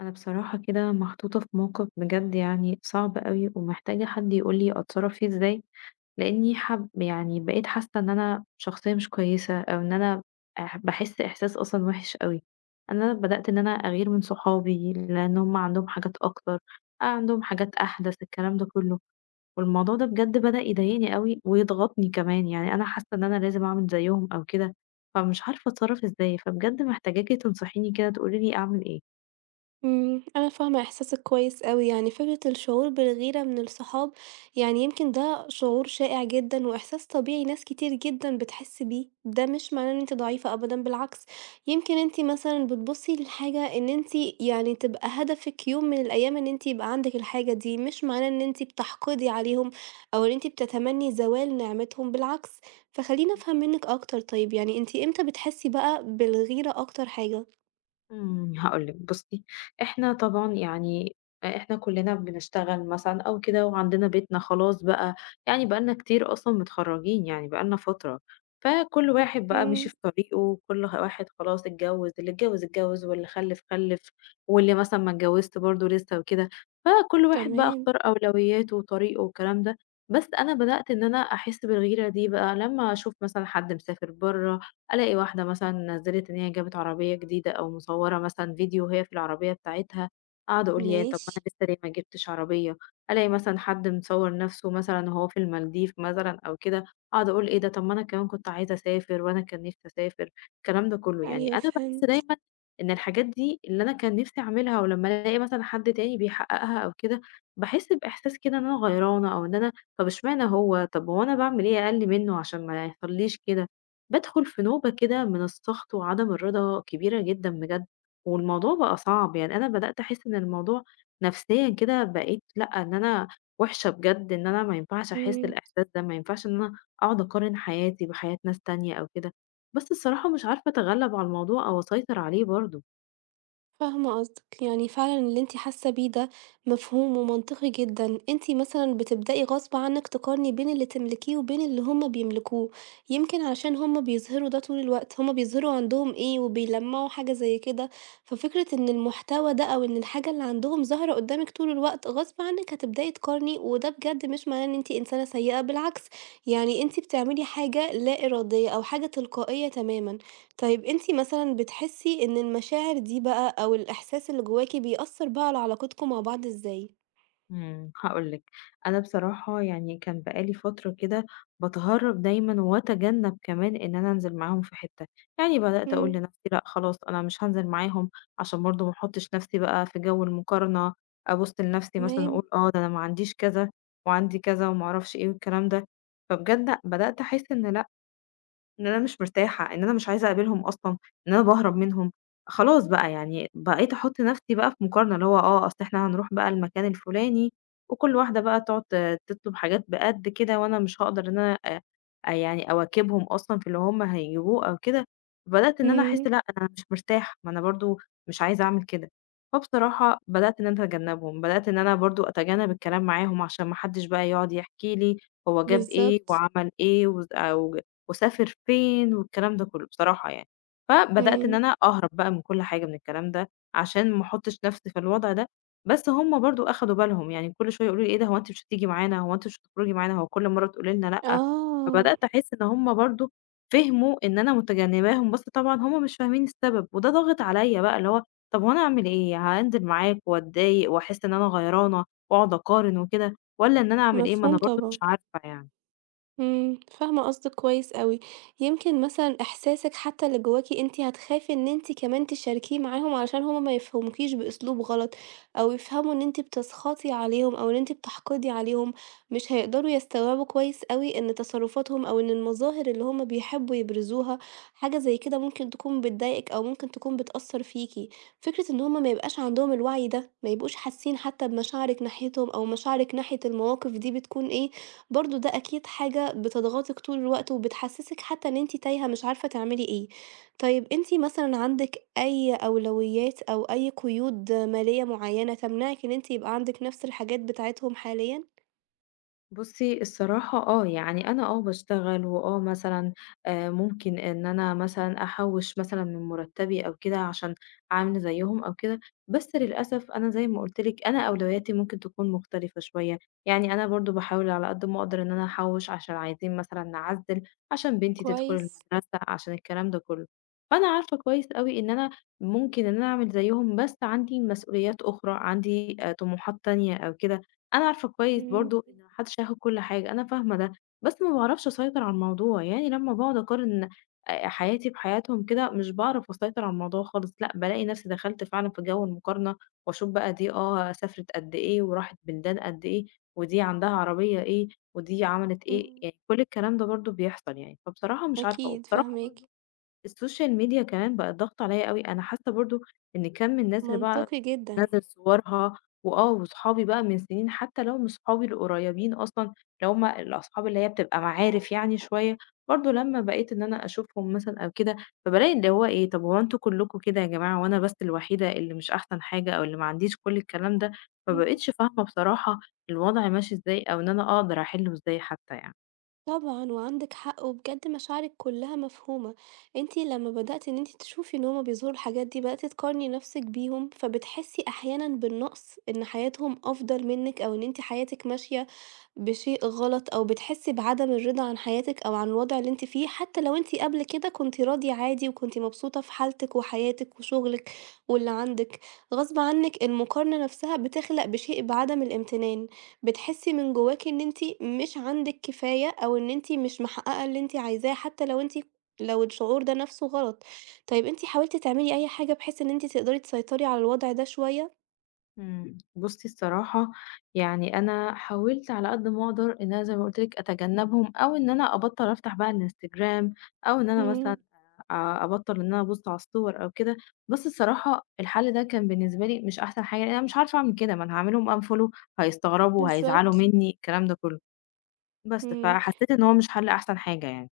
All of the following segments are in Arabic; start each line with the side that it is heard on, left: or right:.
left: انا بصراحة كده محطوطة في موقف بجد، يعني صعب قوي ومحتاجة حد يقولي اتصرف فيه ازاي. لاني حب، يعني، بقيت حاسة ان انا شخصية مش كويسة او ان انا بحس احساس اصلا وحش قوي. انا بدأت ان انا اغير من صحابي لان هم عندهم حاجات اكتر، عندهم حاجات احدث، الكلام ده كله. والموضوع ده بجد بدأ يضايقني قوي ويضغطني كمان، يعني انا حاسة ان انا لازم اعمل زيهم او كده. فمش عارفة اتصرف ازاي، فبجد محتاجاكي تنصحيني كده، تقوليلي اعمل ايه.
right: أنا فاهمة إحساسِك كويس أوي، يعني فكرة الشعور بالغيرة من الصحاب، يعني يمكن ده شعور شائع جدًا وإحساس طبيعي ناس كتير جدًا بتحس بيه، ده مش معناه إن أنتِ ضعيفة أبدًا بالعكس، يمكن أنتِ مثلًا بتبُصّي للحاجة إن أنتِ يعني تبقى هدفِك يوم من الأيام إن أنتِ يبقى عندِك الحاجة دي، مش معناه إن أنتِ بتحقدي عليهم أو إن أنتِ بتتمني زوال نعمتهم بالعكس، فخلّيني أفهم منِّك أكتر طيب، يعني أنتِ إمتى بتحسي بقى بالغيرة أكتر حاجة؟
left: هاقول لِك، بُصّي. إحنا طبعًا، يعني، إحنا كلّنا بنشتغل مثلًا أو كده، وعندنا بيتنا خلاص بقى. يعني بقى لنا كتير أصلًا متخرّجين، يعني بقى لنا فترة. فكل واحد بقى مشي
right: إمم،
left: في طريقه، كل واحد خلاص اتجوّز، اللي اتجوّز اتجوّز واللي خلِّف خلِّف، واللي مثلًا ما اتجوّزت برضه لسه وكده. فكل واحد بقى
right: تمام.
left: اختار أولوياته وطريقه والكلام ده. بس أنا بدأت إن أنا أحس بالغيرة دي بقى لمّا أشوف مثلًا حد مسافر برّه، الاقي واحده مثلا نزلت ان هي جابت عربيه جديده، او مصوره مثلا فيديو وهي في العربيه بتاعتها، اقعد اقول يا طب،
right: ماشي،
left: ما انا لسه ليه ما جبتش عربيه. الاقي مثلا حد مصور نفسه مثلا هو في المالديف مثلا او كده، اقعد اقول ايه ده، طب ما انا كمان كنت عايزه اسافر وانا كان نفسي اسافر. الكلام ده كله، يعني
right: أيوه
left: انا بحس
right: فهمت،
left: دايما ان الحاجات دي اللي انا كان نفسي اعملها ولما الاقي مثلا حد تاني بيحققها او كده، بحس باحساس كده ان انا غيرانه او ان انا، طب اشمعنى هو، طب هو انا بعمل ايه اقل منه عشان ما يحصليش كده. بادخل في نوبة كده من السخط وعدم الرضا كبيرة جدًا بجد. والموضوع بقى صعب، يعني أنا بدأت أحس إن الموضوع نفسيًا كده بقيت لأ، إن أنا وِحشة بجد، إن أنا ما ينفعش أحس
right: إمم،
left: الإحساس ده، ما ينفعش إن أنا أقعد أقارن حياتي بحياة ناس تانية أو كده. بس الصراحة مش عارفة أتغلب على الموضوع أو أسيطر عليه برضه.
right: فاهمة قصدك، يعني فعلًا اللي أنتِ حاسة بيه ده مفهوم ومنطقي جدًا، أنتِ مثلًا بتبدئي غصب عنِك تقارني بين اللي تملكيه وبين اللي هُم بيملكوه، يمكن علشان هُم بيظهروا ده طول الوقت، هُم بيظهروا عندهم إيه وبيلمّعوا حاجة زي كده، ففكرة إن المحتوى ده أو إن الحاجة اللي عندهم ظاهرة قدامِك طول الوقت، غصب عنِك هتبدئي تقارني، وده بجد مش معناه إن أنتِ إنسانة سيئة، بالعكس يعني أنتِ بتعملي حاجة لا إرادية أو حاجة تلقائية تمامًا. طيب أنتِ مثلًا بتحسي إن المشاعر دي بقى أو الإحساس اللي جواكِ بيأثّر بقى على علاقتكم مع بعض إزاي؟
left: هاقول لِك. أنا بصراحة يعني كان بقى لي فترة كده باتهرّب دايمًا وأتجنب كمان إن أنا أنزل معاهم في حتّة، يعني بدأت أقول
right: إمم،
left: لنفسي لأ خلاص أنا مش هانزل معاهم، عشان برضه ما أحطّش نفسي بقى في جو المقارنة، أبُص لنفسي مثلًا
right: تمام،
left: أقول آه ده أنا ما عنديش كذا وعندي كذا وما أعرفش إيه والكلام ده. فبجد بدأت أحس إن لأ، إن أنا مش مرتاحة، إن أنا مش عايزة أقابلهم أصلًا، إن أنا باهرب منهم. خلاص بقى، يعني بقيت أحُط نفْسي بقى في مقارنة، اللي هو آه، أصل إحنا هنروح بقى المكان الفلاني، وكل واحدة بقى تقعد تطلب حاجات بقد كده، وأنا مش هاقدر إن أنا، يعني، أواكبهم أصلًا في اللي هُم هيجيبوه أو كده. بدأت إن أنا أحس
right: إمم،
left: لأ، أنا مش مرتاحة، ما أنا برضه مش عايزة أعمل كده. فبصراحة بدأت إن أنا أتجنبهم، بدأت إن أنا برضه أتجنب الكلام معاهم، عشان ما حدش بقى يقعد يحكي لي هو جاب إيه
right: بالضبط،
left: وعمل إيه وز أو وأسافر فين والكلام ده كله بصراحة يعني. فبدأت إن
right: إمم،
left: أنا أهرب بقى من كل حاجة من الكلام ده، عشان ما أحطش نفسي في الوضع ده. بس هم برضه أخدوا بالهم، يعني كل شوية يقولوا لي: "إيه ده، هو أنتِ مش هتيجي معانا، هو أنتِ مش هتخرجي معانا، هو كل مرة تقولي لنا لأ."
right: آه،
left: فبدأت أحس إن هم برضه فهموا إن أنا متجنباهم، بس طبعًا هم مش فاهمين السبب، وده ضاغط عليَّ بقى، اللي هو طب هو أنا أعمل إيه؟ هانزل معاك وأتضايق وأحس إن أنا غيرانة وأقعد أقارن وكده، والّا إن أنا أعمل إيه؟ ما
right: مفهوم
left: أنا برضه
right: طبعًا.
left: مش عارفة يعني.
right: فاهمة قصدِك كويس أوي، يمكن مثلًا إحساسِك حتى اللي جواكِ أنتِ هتخافي إن أنتِ كمان تشاركيه معاهم علشان هُم ما يفهموكيش بأسلوب غلط، أو يفهموا إن أنتِ بتسخطي عليهم أو إن أنتِ بتحقدي عليهم، مش هيقدروا يستوعبوا كويس أوي إن تصرفاتهم أو إن المظاهر اللي هُم بيحبوا يبرزوها، حاجة زي كده ممكن تكون بتضايقِك أو ممكن تكون بتأثّر فيكِ. فكرة إن هُم ما يبقاش عندهم الوعي ده، ما يبقوش حاسين حتى بمشاعرِك ناحيتهم أو مشاعرِك ناحية المواقف دي بتكون إيه، برضه ده أكيد حاجة بتضغطِك طول الوقت، وبتحسسِك حتى إن أنتِ تايهة مش عارفة تعملي إيه. طيب أنتِ مثلًا عندِك أي أولويات أو أي قيود مالية معينة تمنعِك إن أنتِ يبقى عندِك نفس الحاجات بتاعتهم حاليًا؟
left: بُصّي الصراحة آه، يعني أنا آه باشتغل، وآه مثلًا ممكن إن أنا مثلًا أحوّش مثلًا من مرتبي أو كده عشان أعمل زيّهم أو كده. بس للأسف أنا زي ما قُلت لِك أنا أولوياتي ممكن تكون مختلفة شوية، يعني أنا برضه باحاول على قد ما أقدر إن أنا أحوّش عشان عايزين مثلًا نعزّل، عشان بنتي تدخل
right: كويس.
left: المدرسة، عشان الكلام ده كلّه. فأنا عارفة كويس أوي إن أنا ممكن إن أنا أعمل زيّهم بس عندي مسؤوليات أخرى، عندي طموحات تانية أو كده. أنا عارفة كويس
right: إمم،
left: برضه
right: إمم.
left: إن ما حدش هياخد كل حاجة، أنا فاهمة ده. بس ما باعرفش أسيطر على الموضوع، يعني لمّا باقعد أقارن حياتي بحياتهم كده مش باعرف أسيطر على الموضوع خالص، لأ بالاقي نفسي دخلت فعلًا في جو المقارنة، وأشوف بقى دي آه سافرت قد إيه، وراحت بلدان قد إيه، ودي عندها عربية إيه، ودي عملت إيه،
right: إمم،
left: يعني كل الكلام ده برضه بيحصل يعني. فبصراحة مش عارفة،
right: أكيد
left: وبصراحة
right: فاهماكِ.
left: برضه السوشيال ميديا كمان بقت ضاغطة عليَّ أوي، أنا حاسة برضه إن كَم من الناس اللي بقى
right: منطقي جدًا.
left: بتنزّل صورها وآه، وصحابي بقى من سنين، حتى لو مش صحابي القريبين أصلًا، اللي هُم الأصحاب اللي هي بتبقى معارف يعني شوية، برضه لمّا بقيت إن أنا أشوفهم مثلًا أو كده، فبالاقي اللي هو إيه، طب هو أنتم كلكم كده يا جماعة وأنا بس الوحيدة اللي مش أحسن حاجة أو اللي ما عنديش كل الكلام ده؟ ما
right: إمم.
left: بقيتش فاهمة بصراحة الوضع ماشي إزاي، أو إن أنا أقدر أحلّه إزاي حتى يعني.
right: طبعًا وعندِك حق، وبجد مشاعرِك كلّها مفهومة، أنتِ لمّا بدأتِ إن أنتِ تشوفي إن هُم بيظهروا الحاجات دي، بدأتِ تقارني نفسِك بيهم، فبتحسي أحيانًا بالنقص، إن حياتهم أفضل منِّك أو إن أنتِ حياتِك ماشية بشيء غلط، أو بتحسي بعدم الرضا عن حياتِك أو عن الوضع اللي أنتِ فيه، حتى لو أنتِ قبل كده كنتِ راضية عادي وكنتِ مبسوطة في حالتِك وحياتِك وشغلِك واللي عندِك، غصب عنِّك المقارنة نفسها بتخلق بشيء بعدم الامتنان. بتحسي من جواكِ إن أنتِ مش عندِك كفاية، أو إن أنتِ مش محققة اللي أنتِ عايزاه، حتى لو أنتِ لو الشعور ده نفسه غلط. طيب أنتِ حاولتِ تعملي أي حاجة بحيث إن أنتِ تقدري تسيطري على الوضع ده شوية؟
left: بُصّي الصراحة، يعني أنا حاولت على قد ما أقدر إن أنا زي ما قُلت لِك أتجنّبهم، أو إن أنا أبطّل أفتح بقى الإنستجرام، أو إن أنا
right: إمم،
left: مثلًا أبطّل إن أنا أبُص على الصور أو كده. بس الصراحة الحل ده كان بالنسبة لي مش أحسن حاجة، لإن أنا مش عارفة أعمل كده، ما أنا هاعمل لهم unfollow، هيستغربوا، هيزعلوا
right: بالضبط،
left: منّي، الكلام ده كلّه. بس
right: إمم.
left: فحسّيت إن هو مش حل أحسن حاجة يعني.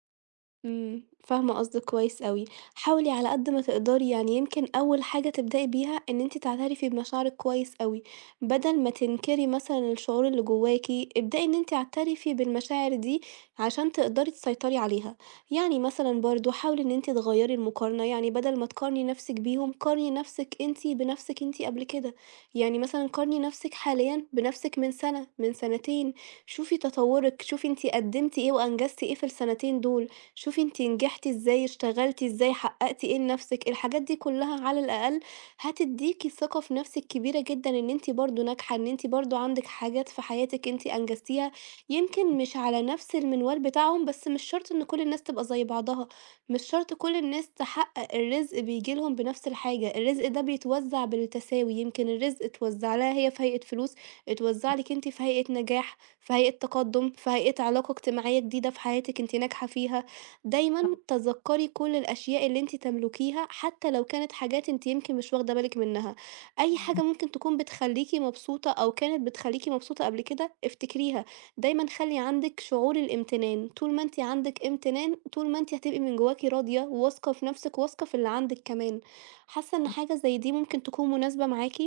right: فاهمة قصدِك كويس أوي، حاولي على قد ما تقدري يعني يمكن أول حاجة تبدئي بيها إن أنتِ تعترفي بمشاعرِك كويس أوي، بدل ما تنكري مثلًا الشعور اللي جواكِ، ابدئي إن أنتِ اعترفي بالمشاعر دي عشان تقدري تسيطري عليها، يعني مثلًا برضه حاولي إن أنتِ تغيّري المقارنة، يعني بدل ما تقارني نفسِك بيهم قارني نفسِك أنتِ بنفسِك أنتِ قبل كده، يعني مثلًا قارني نفسِك حاليًا بنفسِك من سنة، من سنتين، شوفي تطوّرِك، شوفي أنتِ قدمتِ إيه وأنجزتِ إيه في السنتين دول. شوفي أنتِ نجحتِ إزاي، اشتغلتِ إزاي، حققتِ إيه لنفسِك، الحاجات دي كلها على الأقل هتديكِ ثقة في نفسِك كبيرة جدًا إن أنتِ برضه ناجحة، إن أنتِ برضه عندِك حاجات في حياتِك أنتِ أنجزتيها، يمكن مش على نفس المنوال بتاعهم، بس مش شرط إن كل الناس تبقى زي بعضها، مش شرط كل الناس تحقق الرزق بييجي لهم بنفس الحاجة، الرزق ده بيتوزع بالتساوي، يمكن الرزق اتوزع لها هي في هيئة فلوس، اتوزع لِك أنتِ في هيئة نجاح، في هيئة تقدُّم، في هيئة علاقة اجتماعية جديدة في حياتِك أنتِ ناجحة فيها. دايمًا
left: صح.
right: تذكّري كل الأشياء اللي أنتِ تملكيها، حتى لو كانت حاجات أنتِ يمكن مش واخدة بالِك منها، أي
left: إمم،
right: حاجة
left: إمم.
right: ممكن تكون بتخلّيكِ مبسوطة أو كانت بتخلّيكِ مبسوطة قبل كده افتكريها، دايمًا خلّي عندِك شعور الامتنان، طول ما أنتِ عندِك امتنان، طول ما أنتِ هتبقي من جواكِ راضية وواثقة في نفسِك، وواثقة في اللي عندِك كمان، حاسة إن حاجة زي دي ممكن تكون مناسبة معاكِ؟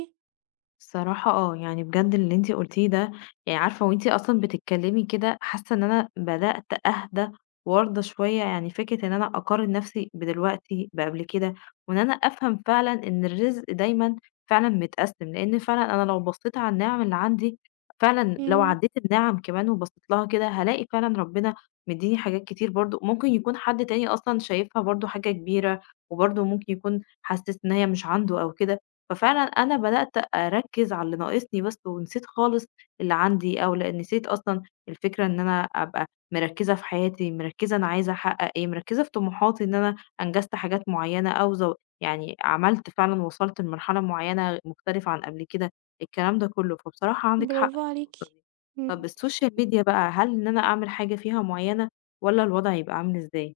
left: الصراحة آه، يعني بجد اللي أنتِ قُلتيه ده، يعني عارفة وأنتِ أصلًا بتتكلمي كده حاسة إن أنا بدأت أهدى وأرضى شوية. يعني فكرة إن أنا أقارن نفسي بدلوقتي بقبل كده، وإن أنا أفهم فعلًا إن الرزق دايمًا فعلًا متقسم، لإن فعلًا أنا لو بصيت على النِّعَم اللي عندي، فعلًا لو
right: إمم،
left: عدّيت النِّعَم كمان وبصيت لها كده هالاقي فعلًا ربنا مدّيني حاجات كتير برضه، ممكن يكون حد تاني أصلًا شايفها برضه حاجة كبيرة، وبرضه ممكن يكون حاسس إن هي مش عنده أو كده. ففعلًا أنا بدأت أركّز على اللي ناقصني بس، ونسيت خالص اللي عندي، أو لأ نسيت أصلًا الفكرة إن أنا أبقى مركّزة في حياتي، مركّزة أنا عايزة أحقق إيه، مركّزة في طموحاتي، إن أنا أنجزت حاجات معيّنة أو زو يعني عملت فعلًا، وصلت لمرحلة معيّنة مختلفة عن قبل كده، الكلام ده كُلّه. فبصراحة عندِك حق
right: برافو
left: في
right: عليكِ،
left: النقطة دي. طَب
right: إمم.
left: السوشيال ميديا بقى، هل إن أنا أعمل حاجة فيها معيّنة، والّا الوضع يبقى عامل إزاي؟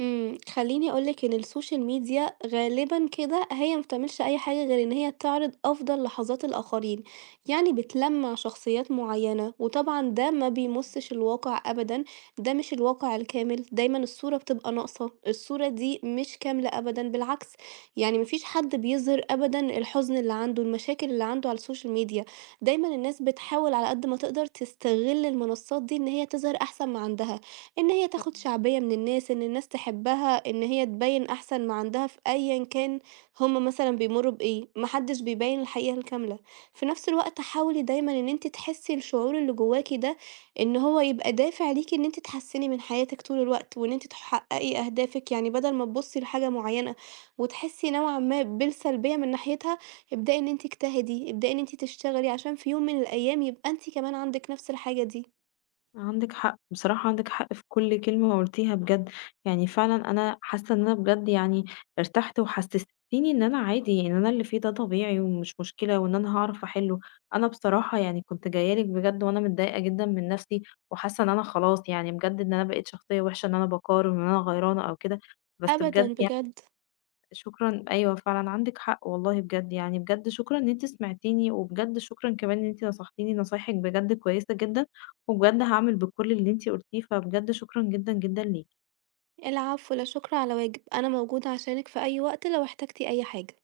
right: خلّيني أقول لِك إن السوشيال ميديا غالبًا كده هي ما بتعملش أي حاجة غير إن هي بتعرض أفضل لحظات الآخرين، يعني بتلمّع شخصيات معيّنة، وطبعًا ده ما بيمُسّش الواقع أبدًا، ده مش الواقع الكامل، دايمًا الصورة بتبقى ناقصة، الصورة دي مش كاملة أبدًا، بالعكس يعني ما فيش حد بيظهِر أبدًا الحزن اللي عنده، المشاكل اللي عنده على السوشيال ميديا، دايمًا الناس بتحاول على قد ما تقدر تستغِل المنصات دي إن هي تظهِر أحسن ما عندها. إن هي تاخد شعبية من الناس، إن الناس تحبها، إن هي تبيّن أحسن ما عندها في أيًا كان هم مثلًا بيمرّوا بإيه، ما حدش بيبيّن الحقيقة الكاملة، في نفس الوقت حاولي دايمًا إن أنتِ تحسي الشعور اللي جواكِ ده، إن هو يبقى دافع ليكِ إن أنتِ تحسّني من حياتِك طول الوقت، وإن أنتِ تحققي أهدافِك، يعني بدل ما تبُصّي لحاجة معيّنة وتحسي نوعًا ما بالسلبية من ناحيتها، ابدئي إن أنتِ اجتهدي، ابدئي إن أنتِ تشتغلي عشان في يوم من الأيام يبقى أنتِ كمان عندِك نفس الحاجة دي.
left: عندِك حق، بصراحة عندِك حق في كل كلمة قُلتيها بجد. يعني فعلًا أنا حاسة إن أنا بجد يعني ارتحت، وحسستيني إن أنا عادي، إن أنا اللي فيه ده طبيعي ومش مشكلة وإن أنا هاعرف أحلّه. أنا بصراحة يعني كنت جاية لِك بجد وأنا متضايقة جدًا من نَفْسي، وحاسة إن أنا خلاص يعني بجد إن أنا بقيت شخصية وِحشة، إن أنا باقارن وإن أنا غيرانة أو كده، بس بجد
right: أبدًا
left: يعني
right: بجد.
left: شكرًا. أيوه فعلًا عندِك حق والله بجد، يعني بجد شكرًا إن أنتِ سمعتيني، وبجد شكرًا كمان إن أنتِ نصحتيني، نصايحِك بجد كويسة جدًا، وبجد هاعمل بكل اللي أنتِ قُلتيه، فبجد شكرًا جدًا، جدًا ليكِ.
right: العفو، لا شكر على واجب، أنا موجودة عشانك في أي وقت لو احتجتي أي حاجة.